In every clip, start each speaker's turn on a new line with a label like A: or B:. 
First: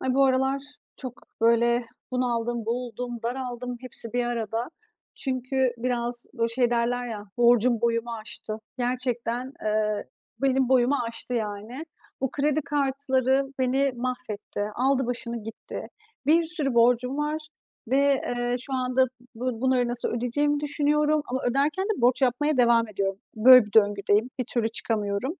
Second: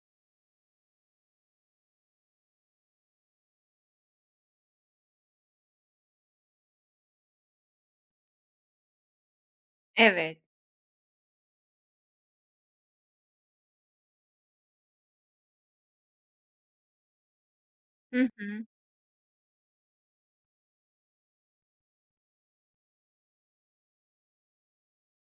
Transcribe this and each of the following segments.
A: Ay, bu aralar çok, böyle, bunaldım, boğuldum, daraldım hepsi bir arada. Çünkü biraz, böyle, şey derler ya, borcum boyumu aştı. Gerçekten,
B: Evet.
A: benim boyumu aştı yani. Bu kredi kartları beni mahvetti, aldı başını gitti. Bir sürü borcum var ve,
B: Hı hı.
A: şu anda bunları nasıl ödeyeceğimi düşünüyorum ama öderken de borç yapmaya devam ediyorum. Böyle bir döngüdeyim, bir türlü çıkamıyorum.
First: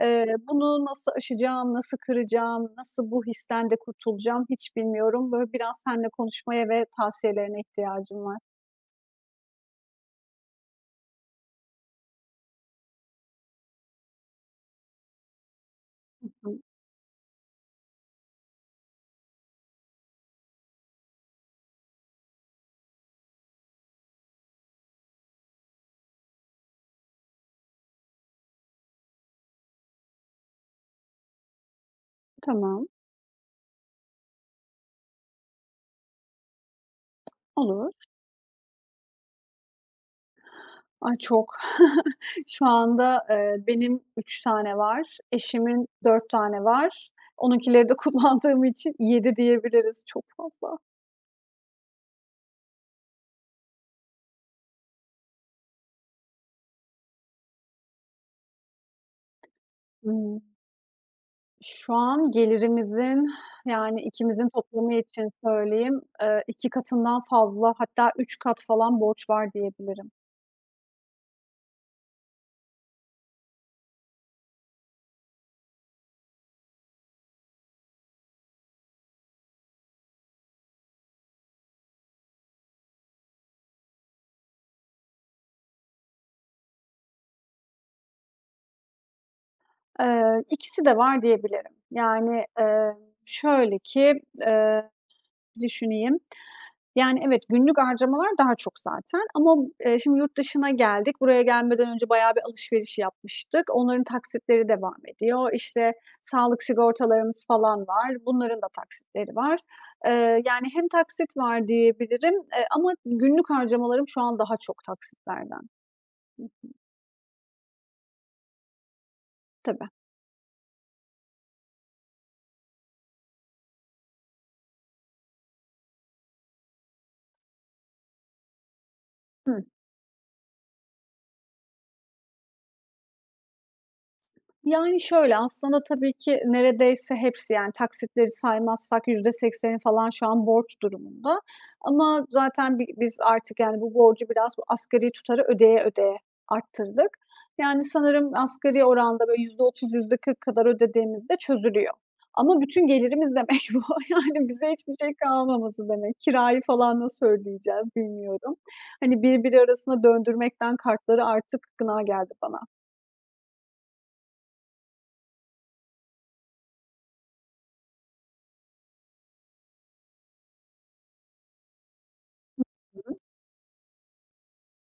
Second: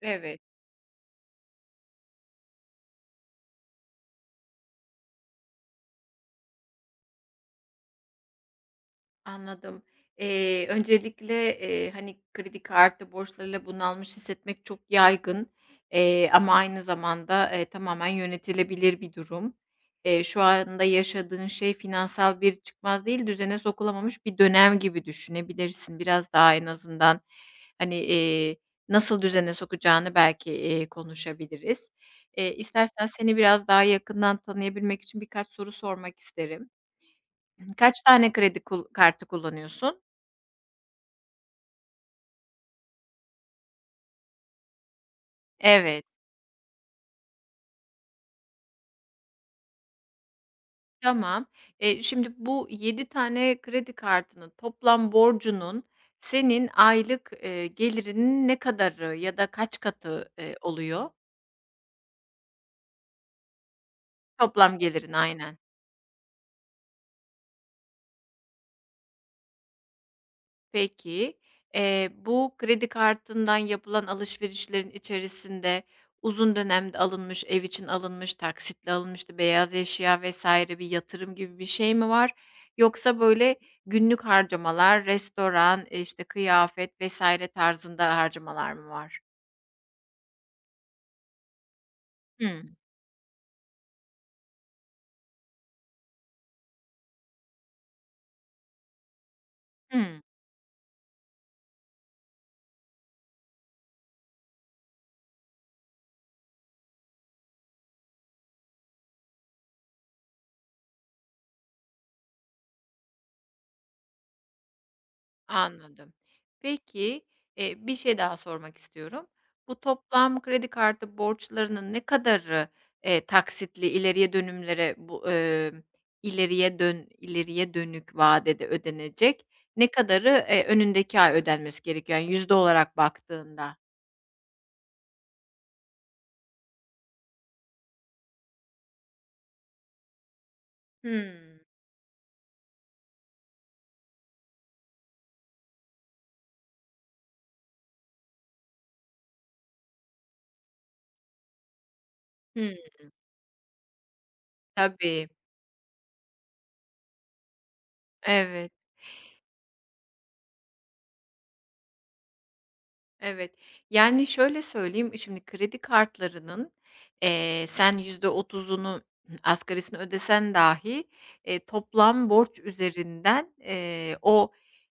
A: Eee,
B: Evet,
A: bunu nasıl aşacağım, nasıl kıracağım, nasıl bu histen de kurtulacağım hiç bilmiyorum. Böyle biraz seninle konuşmaya ve tavsiyelerine ihtiyacım var.
B: anladım. Öncelikle, hani, kredi kartı borçlarıyla bunalmış hissetmek çok yaygın, ama
A: Hımm,
B: aynı zamanda, tamamen yönetilebilir bir durum. Şu anda yaşadığın şey finansal bir çıkmaz değil, düzene sokulamamış bir dönem gibi düşünebilirsin. Biraz daha en azından, hani, nasıl düzene sokacağını belki, konuşabiliriz.
A: tamam,
B: İstersen seni biraz daha yakından tanıyabilmek için birkaç soru sormak isterim. Hani,
A: olur.
B: kaç tane kredi kartı kullanıyorsun?
A: Ay, çok. Şu anda, benim 3 tane var, eşimin
B: Evet.
A: 4 tane var. Onunkileri de kullandığım için 7 diyebiliriz. Çok fazla.
B: Tamam. Şimdi bu 7 tane kredi kartının toplam borcunun senin aylık, gelirinin ne kadarı ya da kaç katı,
A: Imm,
B: oluyor?
A: şu an gelirimizin, yani, ikimizin
B: Toplam
A: toplamı
B: gelirin,
A: için
B: aynen.
A: söyleyeyim, 2 katından fazla hatta 3 kat falan borç var diyebilirim.
B: Peki, bu kredi kartından yapılan alışverişlerin içerisinde uzun dönemde alınmış, ev için alınmış, taksitle alınmıştı beyaz eşya vs. bir yatırım gibi bir şey mi var? Yoksa, böyle, günlük harcamalar, restoran, işte, kıyafet vs. tarzında harcamalar mı var?
A: İkisi de var diyebilirim. Yani,
B: Hımm.
A: şöyle ki, düşüneyim. Yani, evet, günlük harcamalar daha çok zaten ama, şimdi
B: Hımm.
A: yurt dışına geldik. Buraya gelmeden önce bayağı bir alışveriş yapmıştık. Onların taksitleri devam ediyor. İşte, sağlık sigortalarımız falan var. Bunların da taksitleri var. Yani hem taksit var diyebilirim, ama günlük harcamalarım şu an daha çok taksitlerden.
B: Anladım. Peki, bir şey daha sormak istiyorum. Bu
A: Tabii.
B: toplam kredi kartı borçlarının ne kadarı, taksitli ileriye dönümlere bu, ileriye dönük vadede ödenecek?
A: Hı.
B: Ne kadarı, önündeki ay ödenmesi gerekiyor? Yani yüzde olarak baktığında.
A: Yani, şöyle, aslında tabii ki neredeyse hepsi, yani, taksitleri saymazsak %80'i falan şu an borç durumunda
B: Hımm.
A: ama zaten biz artık, yani, bu borcu biraz bu asgari tutarı ödeye ödeye arttırdık. Yani, sanırım asgari oranda böyle %30 %40 kadar ödediğimizde çözülüyor ama
B: Hımm.
A: bütün gelirimiz demek bu. Yani, bize hiçbir şey
B: Tabii,
A: kalmaması demek. Kirayı falan nasıl ödeyeceğiz bilmiyorum.
B: evet.
A: Hani, birbiri arasına döndürmekten kartları artık gına geldi bana.
B: Evet. Yani, şöyle söyleyeyim, şimdi kredi kartlarının, sen %30'unu asgarisini ödesen dahi, toplam borç üzerinden, o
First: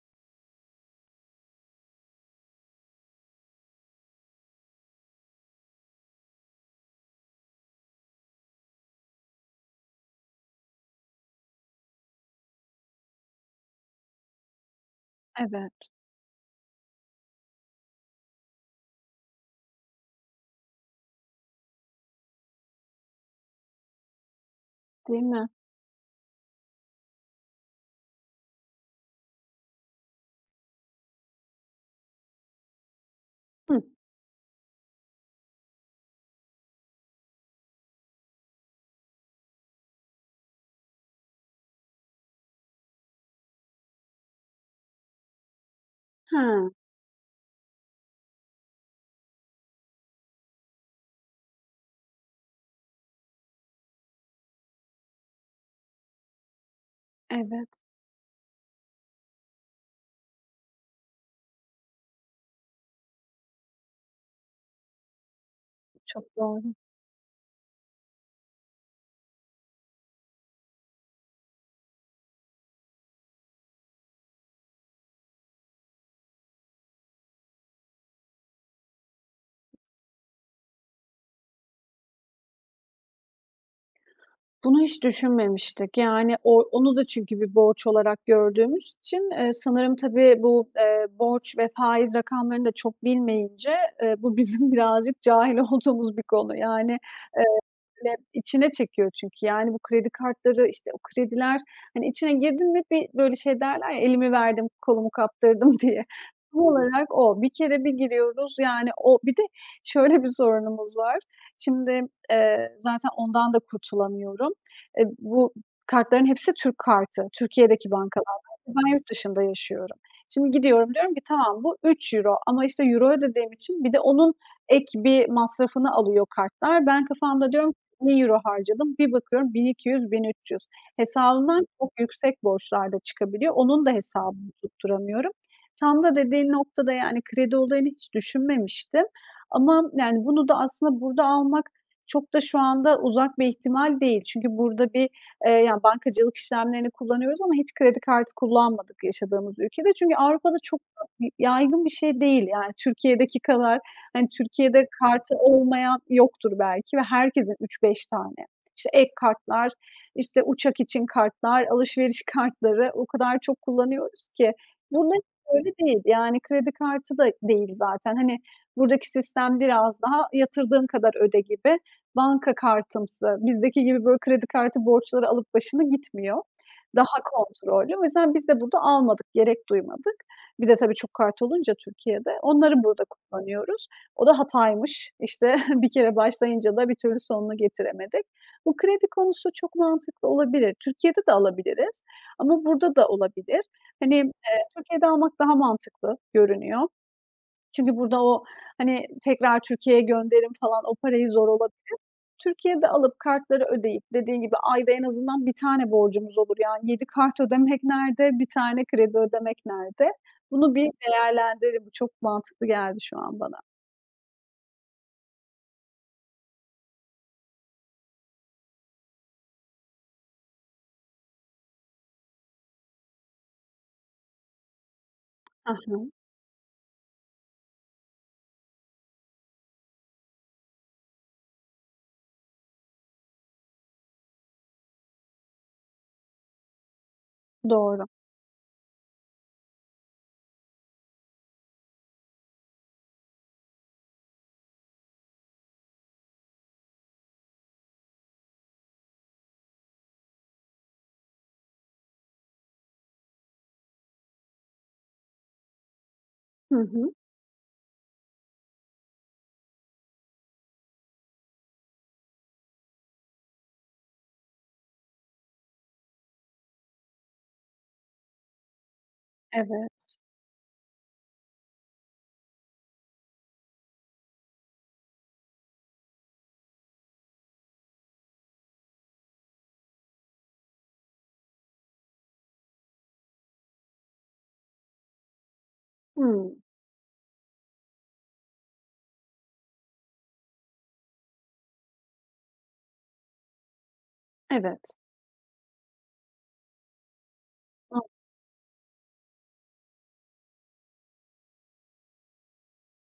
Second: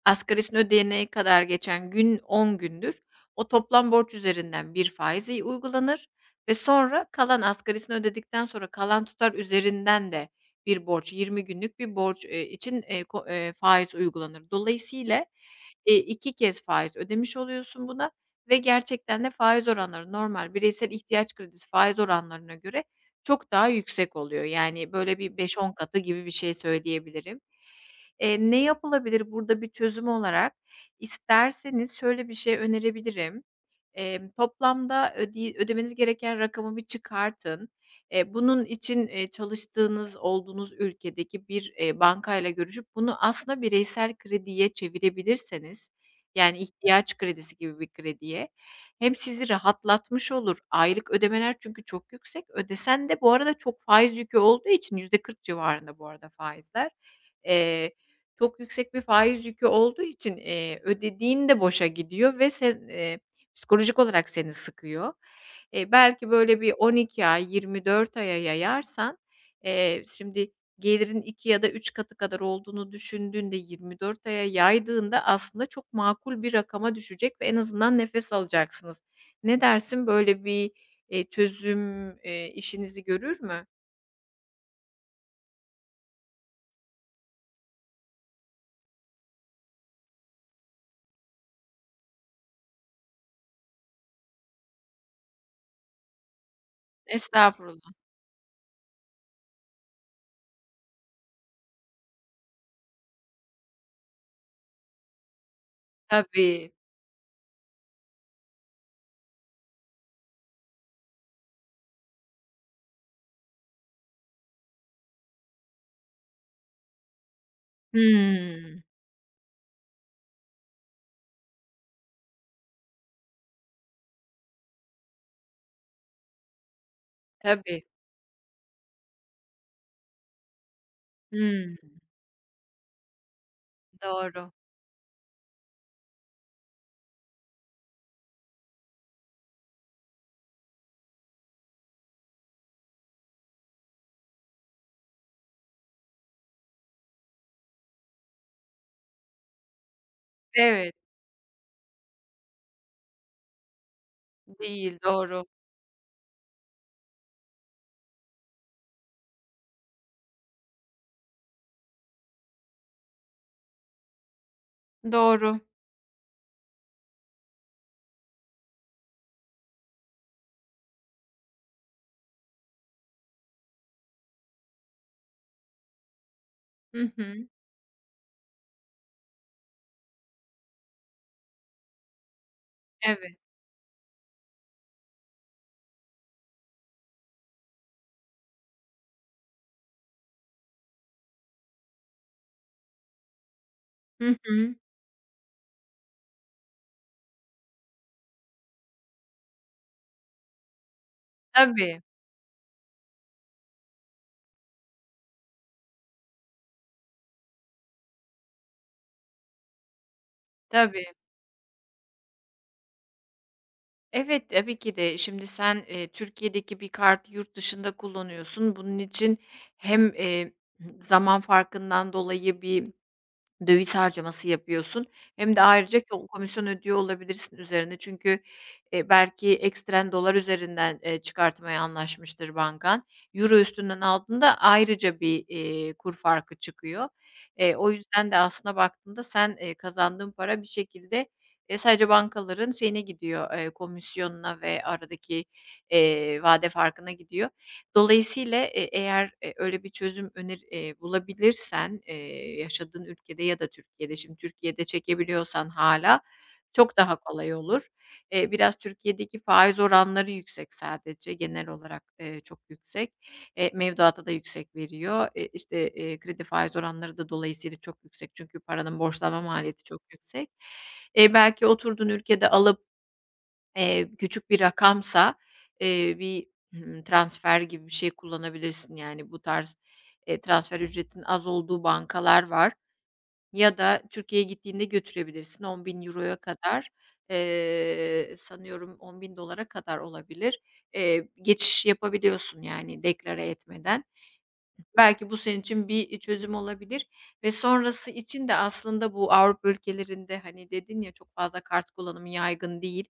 B: asgarisini ödeyene kadar geçen gün 10 gündür. O toplam borç üzerinden bir faizi uygulanır ve sonra kalan asgarisini ödedikten sonra kalan tutar üzerinden de bir borç, 20 günlük bir borç, için, ko faiz uygulanır. Dolayısıyla,
A: Evet,
B: 2 kez faiz ödemiş oluyorsun buna ve gerçekten de faiz oranları normal bireysel ihtiyaç kredisi faiz oranlarına göre çok daha yüksek oluyor. Yani, böyle,
A: değil
B: bir
A: mi?
B: beş on katı gibi bir şey söyleyebilirim. Ne yapılabilir burada bir çözüm olarak? İsterseniz şöyle bir şey önerebilirim.
A: Hı.
B: Toplamda ödemeniz gereken rakamı bir çıkartın. Bunun için, çalıştığınız, olduğunuz ülkedeki bir, bankayla görüşüp bunu aslında bireysel krediye çevirebilirseniz,
A: Ha,
B: yani ihtiyaç kredisi gibi bir krediye, hem sizi rahatlatmış olur. Aylık ödemeler çünkü çok yüksek. Ödesen de bu arada çok faiz yükü olduğu için %40 civarında bu arada faizler.
A: evet,
B: Eee, çok yüksek bir faiz yükü olduğu için, ödediğin de boşa gidiyor ve sen, psikolojik olarak seni sıkıyor. Belki
A: çok
B: böyle bir
A: doğru.
B: 12 ay, 24 aya yayarsan, şimdi gelirin 2 ya da 3 katı kadar olduğunu düşündüğünde 24 aya yaydığında aslında çok makul bir rakama düşecek ve en azından nefes alacaksınız. Ne dersin, böyle bir, çözüm, işinizi görür mü?
A: Bunu hiç düşünmemiştik. Yani onu da çünkü bir borç olarak gördüğümüz için, sanırım tabii bu, borç ve faiz rakamlarını da çok bilmeyince, bu bizim birazcık cahil olduğumuz bir konu. Yani,
B: Estağfurullah.
A: böyle içine çekiyor çünkü. Yani bu kredi kartları, işte, o krediler, hani, içine girdin mi bir böyle şey derler ya, elimi verdim, kolumu kaptırdım diye. Tam
B: Tabii.
A: olarak o. Bir kere bir giriyoruz, yani, o. Bir de şöyle bir sorunumuz var. Şimdi, zaten ondan da kurtulamıyorum. E, bu kartların hepsi Türk kartı. Türkiye'deki bankalardan.
B: Hımm.
A: Ben yurt dışında yaşıyorum. Şimdi gidiyorum, diyorum ki tamam bu 3 euro ama, işte, euro ödediğim için bir de onun ek bir masrafını alıyor kartlar. Ben kafamda diyorum
B: Tabii.
A: 1.000 euro harcadım. Bir bakıyorum bin, 1.200, 1.300. Hesabımdan
B: Hımm.
A: çok yüksek borçlar da çıkabiliyor. Onun da
B: Doğru.
A: hesabını tutturamıyorum. Tam da dediğin noktada, yani, kredi olayını hiç düşünmemiştim ama, yani, bunu da aslında burada almak çok da şu anda uzak bir ihtimal değil. Çünkü burada bir, yani, bankacılık işlemlerini kullanıyoruz ama hiç kredi kartı kullanmadık yaşadığımız ülkede. Çünkü Avrupa'da çok
B: Evet.
A: da yaygın bir şey değil. Yani, Türkiye'deki kadar. Hani, Türkiye'de
B: Değil,
A: kartı
B: doğru.
A: olmayan yoktur belki ve herkesin üç beş tane. İşte, ek kartlar, işte, uçak için kartlar, alışveriş kartları o kadar çok kullanıyoruz ki. Burada
B: Doğru.
A: öyle değil. Yani kredi kartı da değil zaten. Hani, buradaki sistem biraz daha yatırdığın kadar öde gibi. Banka kartımsı, bizdeki gibi, böyle, kredi kartı borçları alıp başını gitmiyor.
B: Hı
A: Daha
B: hı.
A: kontrollü. O yüzden biz de burada almadık, gerek duymadık. Bir de tabii çok kart olunca Türkiye'de onları burada
B: Evet.
A: kullanıyoruz. O da hataymış. İşte, bir kere başlayınca da bir türlü sonunu getiremedik. Bu kredi konusu çok mantıklı olabilir. Türkiye'de de alabiliriz ama burada da olabilir. Hani,
B: Hı hı.
A: Türkiye'de almak daha mantıklı görünüyor. Çünkü burada o, hani, tekrar Türkiye'ye gönderim falan o parayı zor olabilir.
B: Tabii,
A: Türkiye'de alıp kartları ödeyip dediğin gibi ayda en azından bir tane borcumuz olur. Yani 7 kart ödemek nerede, bir tane kredi ödemek nerede? Bunu bir
B: tabii.
A: değerlendirelim. Bu çok mantıklı geldi şu an bana.
B: Evet, tabii ki de. Şimdi sen, Türkiye'deki bir kartı yurt dışında kullanıyorsun. Bunun için hem, zaman farkından dolayı bir döviz harcaması yapıyorsun. Hem de ayrıca
A: Aha.
B: komisyon ödüyor olabilirsin üzerine. Çünkü, belki ekstren dolar üzerinden, çıkartmaya anlaşmıştır bankan. Euro üstünden aldığında ayrıca bir, kur farkı çıkıyor. O
A: Doğru.
B: yüzden de aslına baktığında sen, kazandığın para bir şekilde, sadece bankaların şeyine gidiyor, komisyonuna ve aradaki, vade farkına gidiyor. Dolayısıyla, eğer, öyle bir çözüm öner bulabilirsen, yaşadığın ülkede ya da Türkiye'de, şimdi Türkiye'de çekebiliyorsan hala
A: Hı
B: çok
A: hı.
B: daha kolay olur. Biraz Türkiye'deki faiz oranları yüksek sadece, genel olarak, çok yüksek. Mevduata da yüksek veriyor. E, işte, kredi faiz oranları da dolayısıyla çok yüksek çünkü paranın borçlanma maliyeti çok
A: Evet.
B: yüksek. Belki oturduğun ülkede alıp küçük bir rakamsa, bir, transfer gibi bir şey kullanabilirsin. Yani bu tarz, transfer ücretinin az olduğu bankalar var ya da Türkiye'ye gittiğinde götürebilirsin, 10.000 euroya
A: Hımm.
B: kadar, sanıyorum 10.000 dolara kadar olabilir. Geçiş yapabiliyorsun yani deklare etmeden.
A: Evet.
B: Belki bu senin için bir, çözüm olabilir ve
A: A.
B: sonrası için de aslında bu Avrupa ülkelerinde, hani, dedin ya çok fazla kart kullanımı yaygın değil.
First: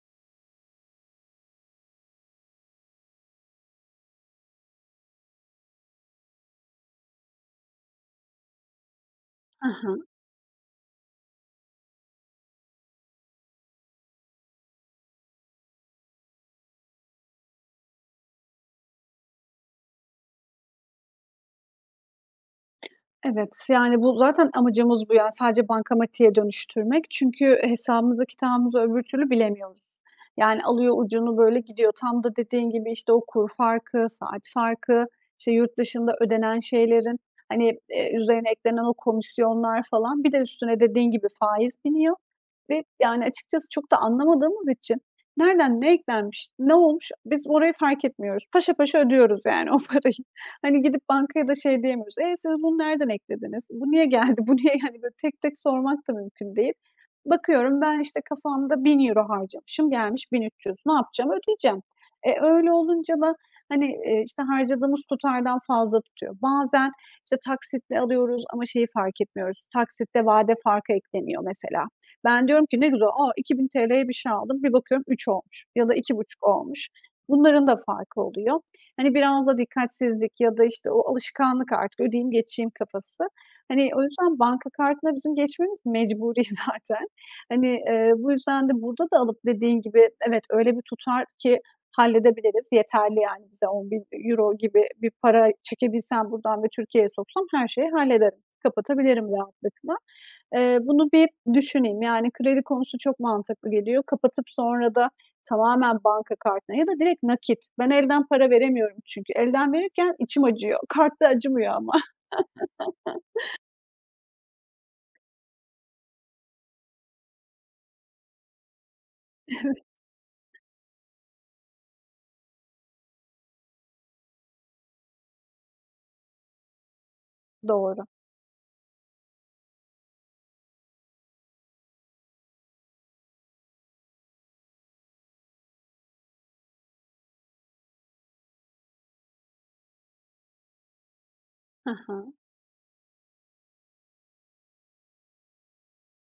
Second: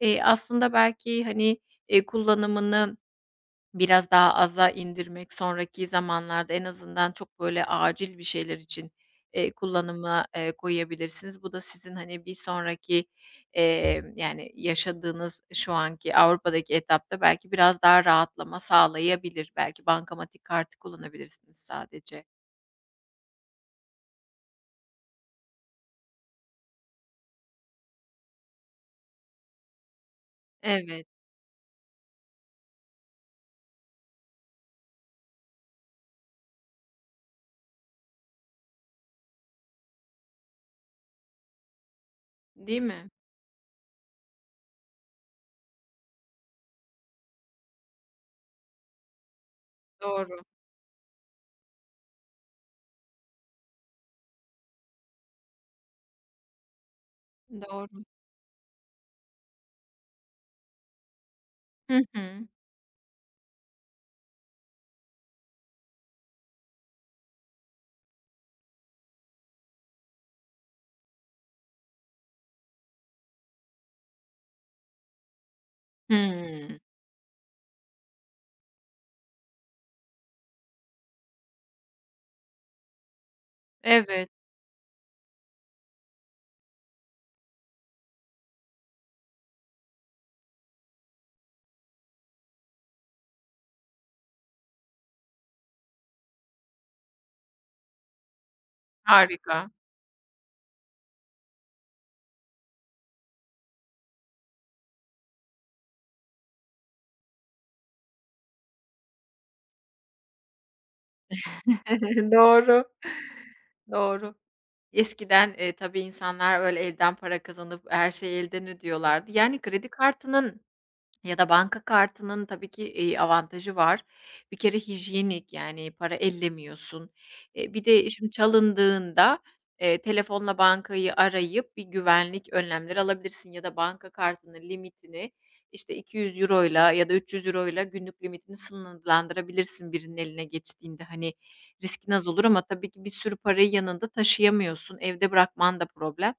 B: Aslında belki, hani, kullanımını biraz daha aza indirmek sonraki zamanlarda en azından çok böyle acil bir şeyler için,
A: Hı hı.
B: kullanıma, koyabilirsiniz. Bu da sizin, hani, bir sonraki, yani, yaşadığınız şu anki Avrupa'daki etapta belki biraz daha rahatlama sağlayabilir. Belki bankamatik kartı kullanabilirsiniz sadece.
A: Evet, yani, bu zaten amacımız bu, yani, sadece bankamatiğe dönüştürmek. Çünkü hesabımızı, kitabımızı öbür türlü bilemiyoruz. Yani, alıyor
B: Evet,
A: ucunu böyle gidiyor. Tam da dediğin gibi, işte, o kur farkı, saat farkı, işte, yurt dışında ödenen şeylerin, hani, üzerine eklenen o komisyonlar falan, bir de üstüne dediğin gibi faiz biniyor
B: değil
A: ve,
B: mi?
A: yani, açıkçası çok da anlamadığımız için nereden ne eklenmiş, ne olmuş biz orayı fark etmiyoruz. Paşa paşa ödüyoruz, yani, o parayı.
B: Doğru,
A: Hani, gidip bankaya da şey diyemiyoruz, "E, siz bunu nereden eklediniz? Bu niye geldi? Bu niye?" Hani, böyle tek tek sormak da mümkün değil. Bakıyorum ben,
B: doğru.
A: işte, kafamda 1.000 euro harcamışım, gelmiş 1.300. Ne yapacağım? Ödeyeceğim.
B: Hı
A: E,
B: hı.
A: öyle olunca da, hani, işte, harcadığımız tutardan fazla tutuyor. Bazen, işte, taksitle alıyoruz ama şeyi fark etmiyoruz, taksitte vade farkı ekleniyor mesela. Ben diyorum ki, "Ne güzel, aa ₺2.000'ye bir şey aldım." Bir bakıyorum 3 olmuş ya da iki buçuk
B: Hımm.
A: olmuş. Bunların da farkı oluyor. Hani, biraz da dikkatsizlik ya da, işte, o alışkanlık artık ödeyeyim geçeyim kafası. Hani, o
B: Evet,
A: yüzden banka kartına bizim geçmemiz mecburi zaten. Hani, bu yüzden de burada da alıp dediğin gibi evet, öyle bir tutar ki halledebiliriz. Yeterli yani bize 10.000 euro gibi bir para çekebilsem buradan ve Türkiye'ye soksam her şeyi hallederim. Kapatabilirim
B: harika.
A: rahatlıkla. Bunu bir düşüneyim. Yani kredi konusu çok mantıklı geliyor. Kapatıp sonra da tamamen banka kartına ya da direkt nakit. Ben elden para veremiyorum çünkü. Elden verirken içim acıyor. Kartta acımıyor ama.
B: Doğru. Doğru. Eskiden, tabii insanlar öyle elden para kazanıp her şeyi elden ödüyorlardı. Yani kredi kartının ya da banka kartının tabii ki, avantajı var. Bir kere hijyenik, yani, para ellemiyorsun. Bir
A: Doğru.
B: de şimdi çalındığında, telefonla bankayı arayıp bir güvenlik önlemleri alabilirsin ya da banka kartının limitini, işte, €200'yla ya da €300'yla günlük limitini sınırlandırabilirsin birinin eline geçtiğinde. Hani,
A: Hı
B: riskin az
A: hı.
B: olur ama tabii ki bir sürü parayı yanında taşıyamıyorsun. Evde bırakman da problem.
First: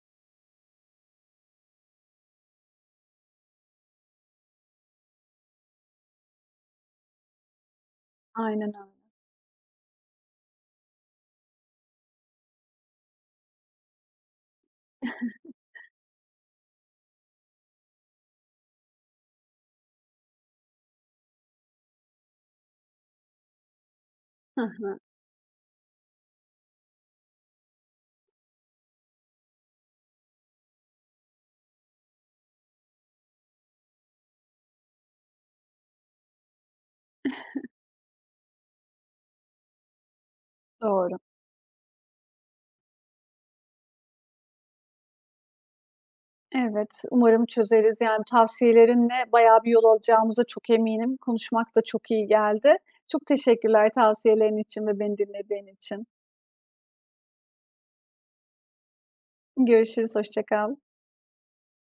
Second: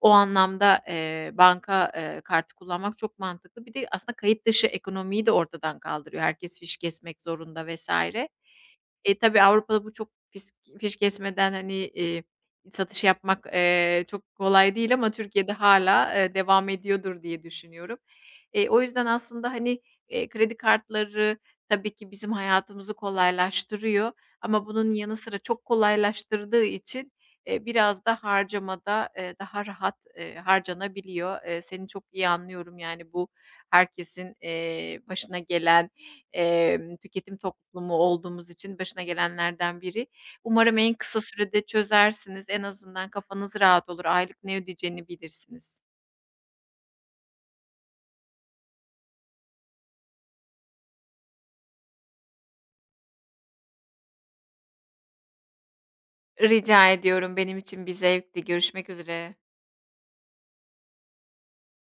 B: O anlamda, banka, kartı kullanmak çok mantıklı. Bir de aslında kayıt dışı ekonomiyi de ortadan kaldırıyor. Herkes fiş kesmek zorunda vesaire.
A: Aynen öyle.
B: Tabii Avrupa'da bu çok fiş kesmeden, hani, satış yapmak, çok kolay değil ama Türkiye'de hala devam ediyordur diye düşünüyorum. O yüzden aslında, hani, kredi kartları tabii ki bizim hayatımızı kolaylaştırıyor
A: Hı
B: ama bunun
A: hı.
B: yanı sıra çok kolaylaştırdığı için, biraz da harcamada, daha rahat, harcanabiliyor. Seni çok iyi anlıyorum, yani, bu herkesin, başına gelen tüketim toplumu olduğumuz için başına gelenlerden biri. Umarım en
A: Doğru.
B: kısa sürede çözersiniz. En azından kafanız rahat olur. Aylık ne ödeyeceğini bilirsiniz.
A: Evet, umarım çözeriz. Yani tavsiyelerinle bayağı bir yol alacağımıza çok eminim. Konuşmak da çok iyi geldi. Çok teşekkürler tavsiyelerin için ve beni dinlediğin için.
B: Rica ediyorum. Benim için bir zevkti. Görüşmek üzere.
A: Görüşürüz, hoşça kal.